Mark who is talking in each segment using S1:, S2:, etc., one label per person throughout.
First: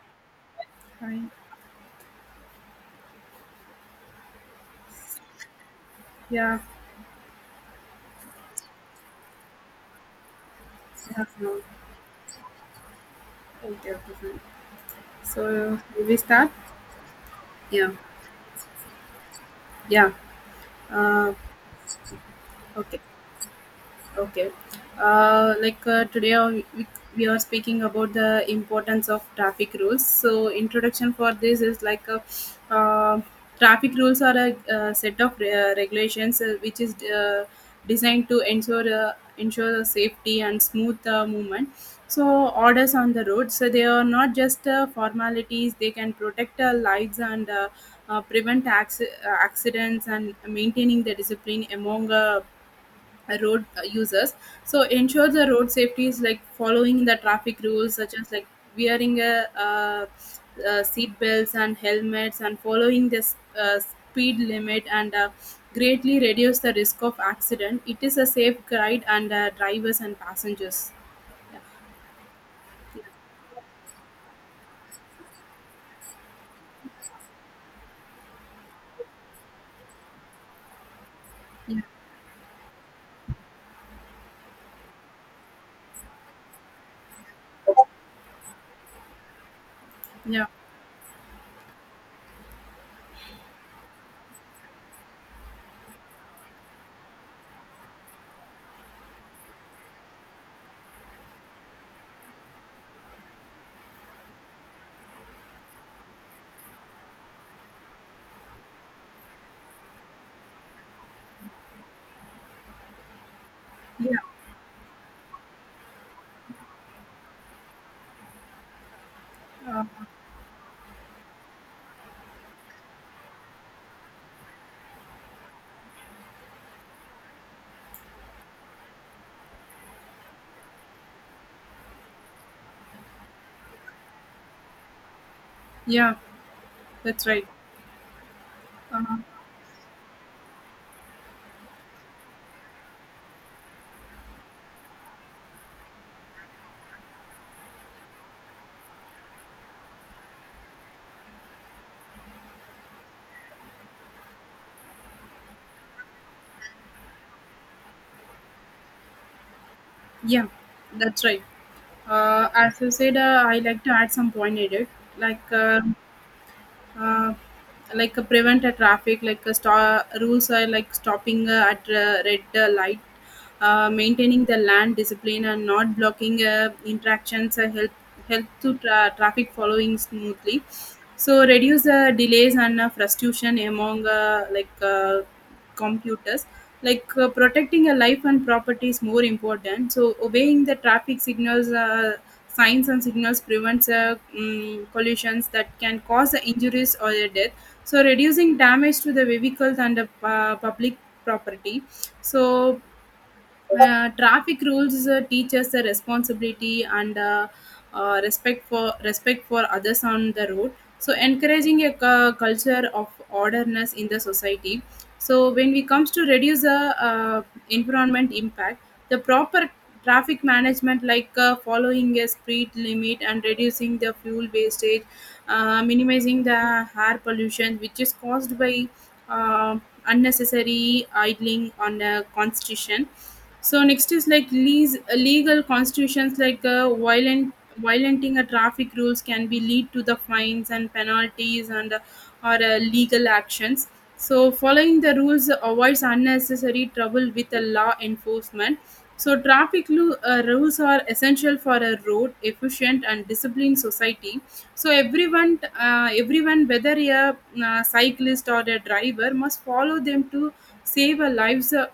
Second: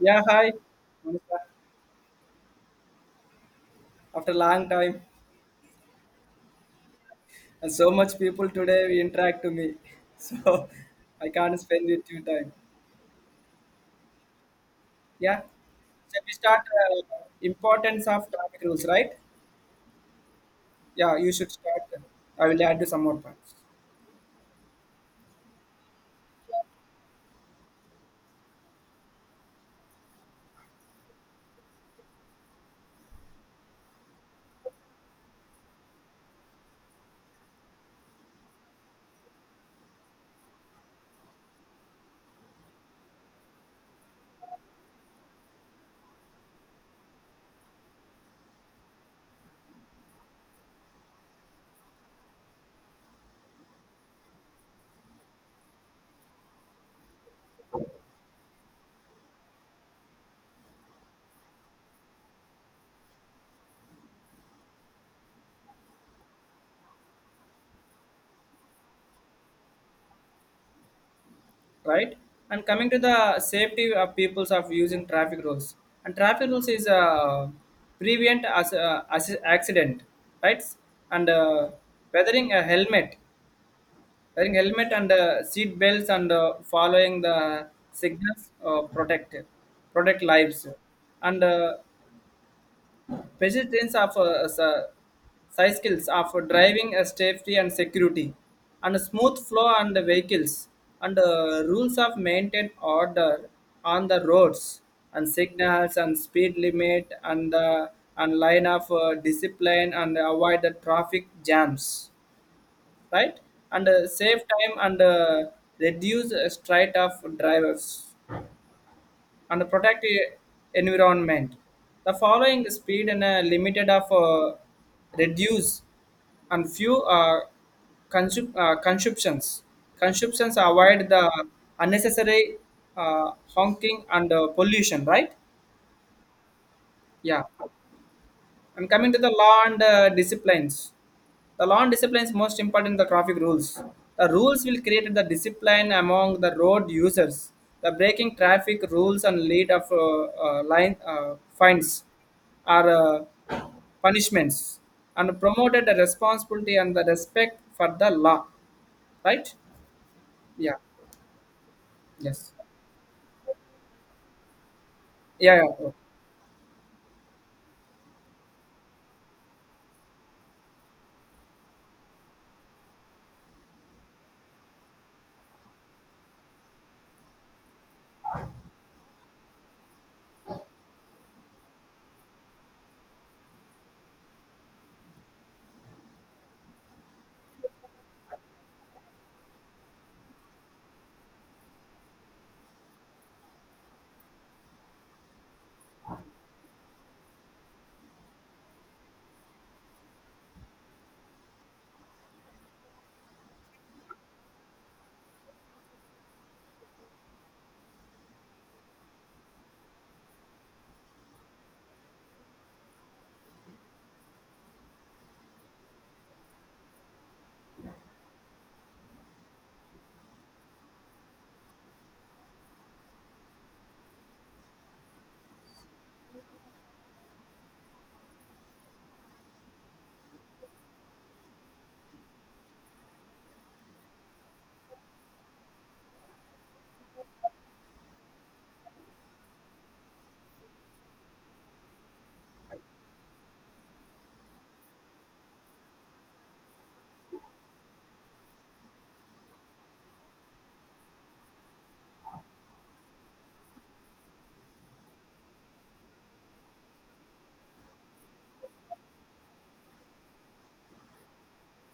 S1: Yeah, hi.
S2: Hi.
S1: Monica. After long time,
S2: Yeah.
S1: and so much people today we interact to me, so
S2: Yeah.
S1: I can't
S2: No.
S1: spend it too time.
S2: Okay. Okay. Fine.
S1: Yeah,
S2: So will we
S1: shall we
S2: start.
S1: start
S2: Yeah.
S1: importance of traffic rules, right?
S2: Yeah.
S1: Yeah, you
S2: Uh,
S1: should start. I will add to
S2: okay.
S1: some more points,
S2: Okay. Today we are speaking about the importance of traffic rules. So introduction for this is like uh, traffic rules are a set of regulations which is designed to ensure ensure the safety and smooth movement. So orders on the road. So they are not just formalities. They can protect lives and prevent accidents and maintaining the discipline among road users, so ensure the road safety is like following the traffic rules such as like wearing a seat belts and helmets and following this speed limit and greatly reduce the risk of accident. It is a safe guide and drivers and passengers. Yeah.
S1: right? And coming to the safety of peoples of using traffic rules, and traffic rules is prevent as accident, right? And
S2: Yeah.
S1: weathering a helmet Wearing helmet and seat belts and following the signals protect
S2: Yeah.
S1: lives and pedestrians of cycles of driving safety and security and smooth flow and the vehicles and rules of maintain order on the roads and signals and speed limit and line of discipline and avoid the traffic jams, right? And
S2: Yeah,
S1: save time and reduce straight of drivers and
S2: yeah. uh,
S1: protect environment. The following speed and limited of reduce and few consumptions. Consumptions avoid the unnecessary honking and pollution, right?
S2: yeah that's
S1: Yeah.
S2: right.
S1: And
S2: uh,
S1: coming to the law and disciplines, the law and disciplines most important the traffic rules. The rules will create the discipline among the road users. The breaking traffic rules and lead of line fines are punishments and promoted the responsibility and the respect for the law. Right?
S2: yeah
S1: Yeah.
S2: that's right.
S1: Yes.
S2: As you said, I like to add some point in it, like
S1: Yeah,
S2: uh,
S1: yeah.
S2: uh, prevent a traffic like rules are like stopping at red light, maintaining the land discipline and not blocking interactions help help to traffic following smoothly, so reduce the delays and frustration among computers. Like protecting a life and property is more important, so obeying the traffic signals, signs and signals prevents collisions that can cause the injuries or the death, so reducing damage to the vehicles and the public property. So traffic rules teach us the responsibility and respect for respect for others on the road, so encouraging a culture of orderness in the society. So when we comes to reduce the uh, environment impact, the proper traffic management like following a speed limit and reducing the fuel wastage, minimizing the air pollution which is caused by uh, unnecessary idling on the constitution. So next is like legal constitutions like violent violating a traffic rules can be lead to the fines and penalties and or legal actions. So following the rules avoids unnecessary trouble with the law enforcement. So traffic rules are essential for a road efficient and disciplined society. So everyone, whether a cyclist or a driver, must follow them to save a lives,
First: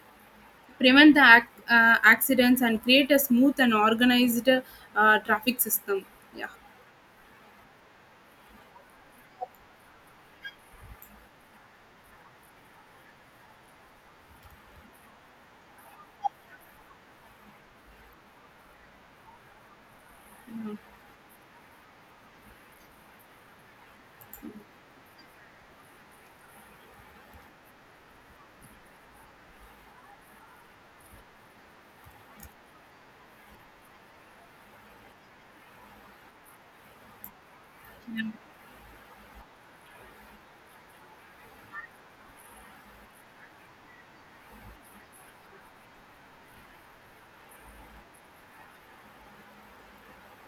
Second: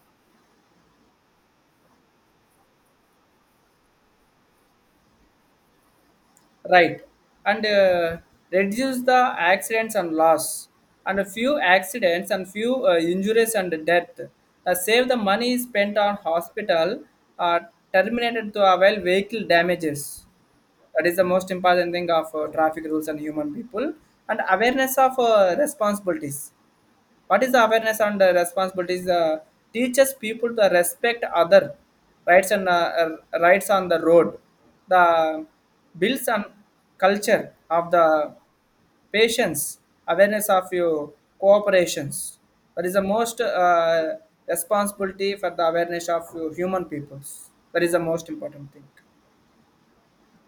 S2: prevent the accidents, and create a smooth and organized traffic system. Yeah.
S1: Right, and reduce the accidents and loss and a few accidents and few injuries and death, save the money spent on hospital, uh, terminated to avoid vehicle damages. That is the most important thing of traffic rules and human people. And awareness of responsibilities. What is the awareness and the responsibilities? Uh, teaches people to respect other rights and rights on the road, the builds and culture of the patience, awareness of your cooperations. That is the most responsibility for the awareness of your human peoples. That is the most important thing.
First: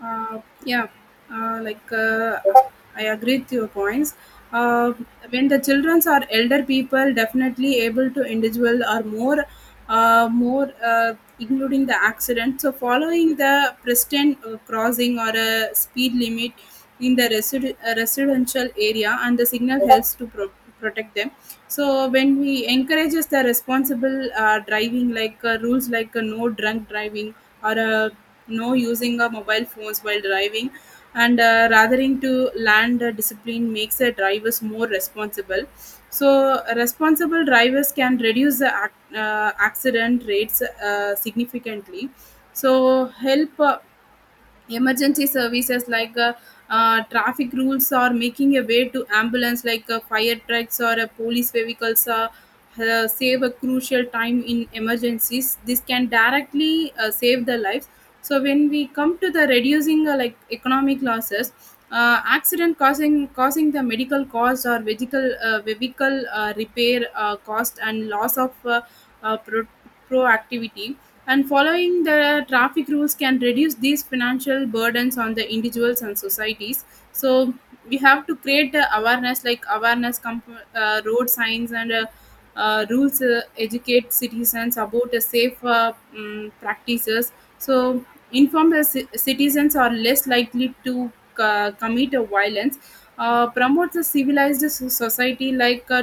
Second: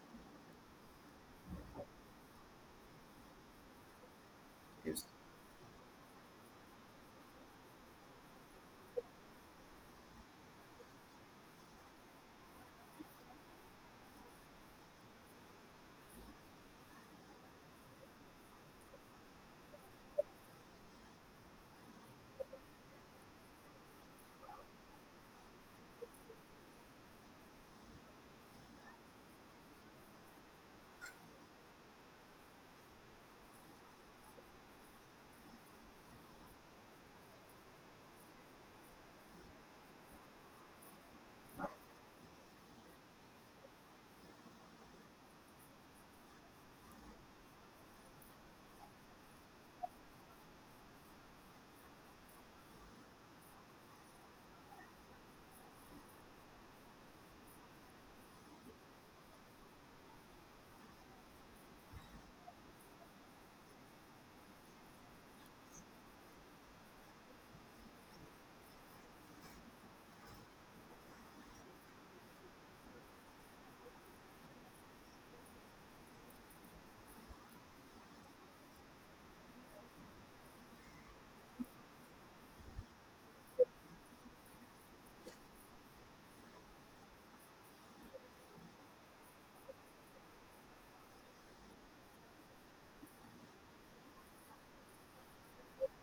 S2: Uh, yeah, uh, like uh, I agree with your points. Uh, when the children or elder people, definitely able to individual or more, uh, more uh, including the accident. So following the present crossing or a speed limit in the residential area, and the signal helps to protect them. So when we encourages the responsible driving, like rules like no drunk driving or using mobile phones while driving and rathering to land discipline makes the drivers more responsible, so responsible drivers can reduce the accident rates significantly. So help emergency services like traffic rules are making a way to ambulance like fire trucks or police vehicles, save a crucial time in emergencies, this can directly save the lives. So when we come to the reducing like economic losses, accident causing the medical cost or vehicle repair cost and loss of uh, pro- proactivity, and following the traffic rules can reduce these financial burdens on the individuals and societies. So we have to create the awareness like awareness road signs and rules educate citizens about the safe practices. So informed citizens are less likely to commit a violence, promote a civilized society. Like uh,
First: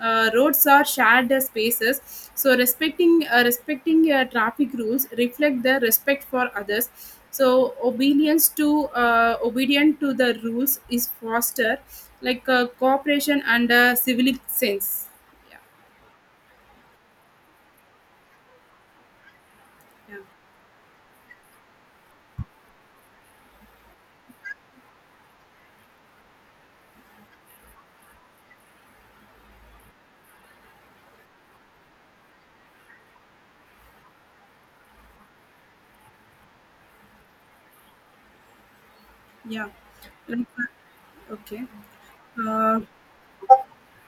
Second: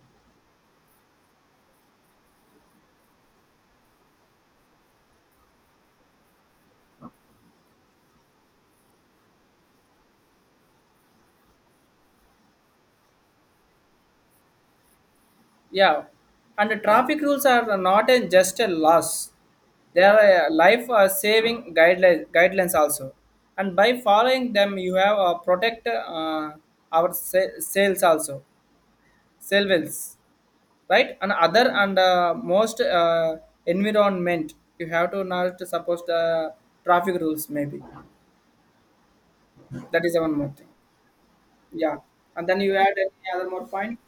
S2: uh, roads are shared spaces, so respecting traffic rules reflect the respect for others. So obedience to obedient to the rules is foster like cooperation and civic sense. Yeah.
S1: Yeah, and the traffic rules are not just a loss; they
S2: Yeah.
S1: are a life-saving guidelines. Guidelines also, and by following them, you have protect our sales also, sales, right? And other and most environment, you have to not suppose the traffic rules. Maybe
S2: Yeah.
S1: that is one
S2: Like,
S1: more thing.
S2: okay.
S1: Yeah, and then you
S2: uh,
S1: add any other more point.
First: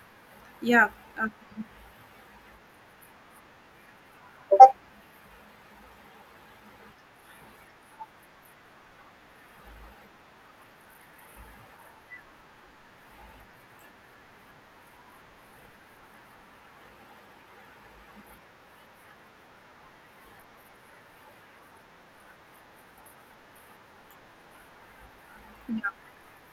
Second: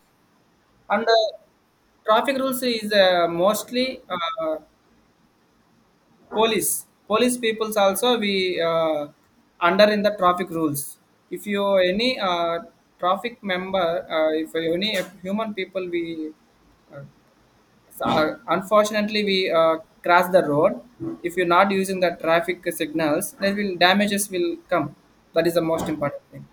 S2: yeah
S1: And.
S2: uh,
S1: Traffic rules is mostly police peoples also we under in the traffic rules. If you any traffic member if any human people we, uh, unfortunately we cross the road, if you're not using the traffic signals then will damages will come. That is the most important thing.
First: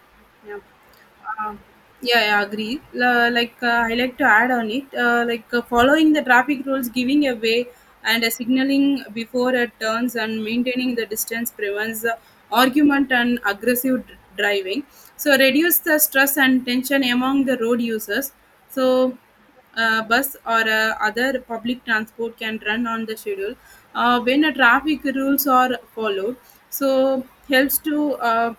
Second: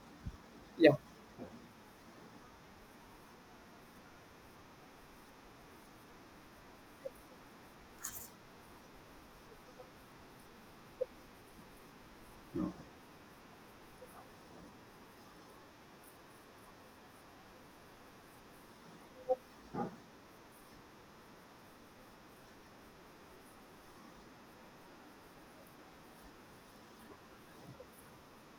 S2: Yeah.
S1: Yeah.
S2: Uh, yeah, I agree. La like I like to add on it, following the traffic rules, giving a way, and signaling before it turns, and maintaining the distance prevents argument and aggressive driving, so reduce the stress and tension among the road users. So bus or other public transport can run on the schedule when the traffic rules are followed. So helps to.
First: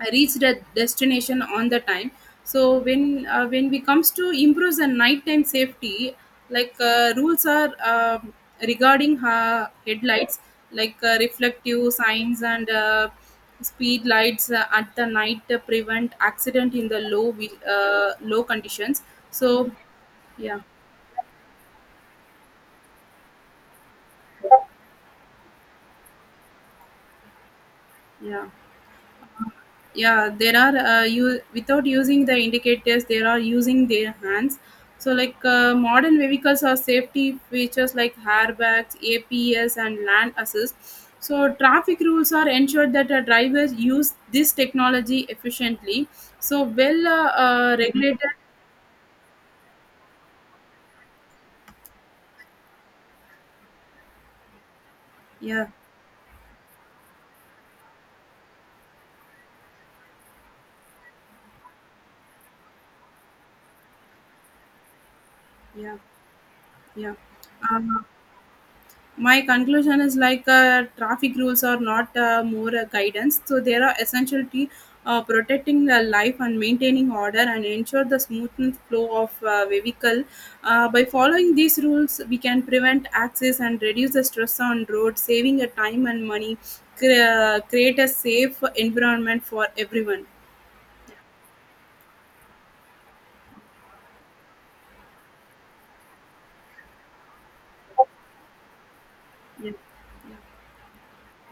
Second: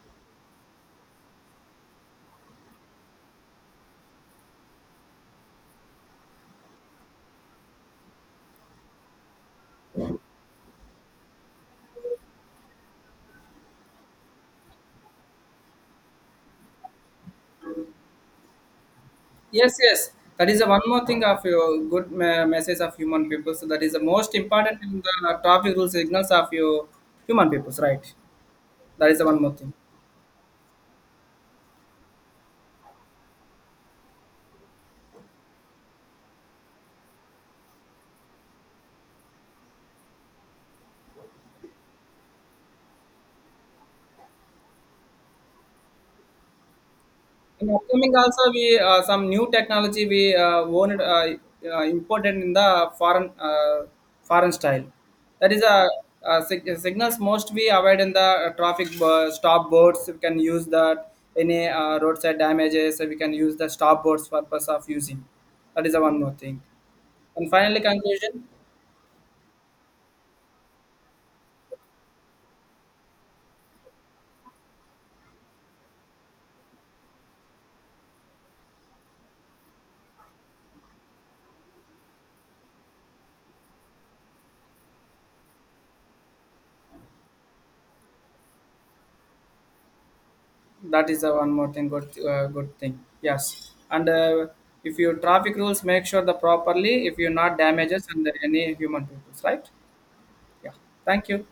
S2: I reached a destination on the time. So when we comes to improves the nighttime safety, like rules are regarding headlights, like reflective signs and speed lights at the night prevent accident in the low low conditions. So
S1: Yes, yes, that is
S2: yeah,
S1: the one more thing of your good message of human people, so that is the most important in the traffic rules signals of your human peoples, right?
S2: yeah.
S1: That is the one more thing.
S2: Yeah there are, you without using the indicators they are using their hands. So like modern vehicles have safety features like airbags, aps and land assist, so traffic rules are ensured that drivers use this technology efficiently, so well
S1: In upcoming
S2: regulated.
S1: also, we some new technology we owned imported in the foreign foreign style. That is
S2: Yeah.
S1: a signals most we avoid in the stop boards. We can use that any roadside damages. So we can use the stop boards purpose of using. That is
S2: Yeah.
S1: the one more thing.
S2: Yeah.
S1: And
S2: uh,
S1: finally, conclusion.
S2: my conclusion is like traffic rules are not more guidance, so they are essential to protecting the life and maintaining order and ensure the smooth flow of vehicle. By following these rules we can prevent accidents and reduce the stress on road saving the time and money, create a safe environment for everyone.
S1: That is the one more thing, good good thing. Yes, and if you traffic rules make sure the properly if you not damages and any human peoples, right?
S2: Yeah.
S1: Yeah, thank you.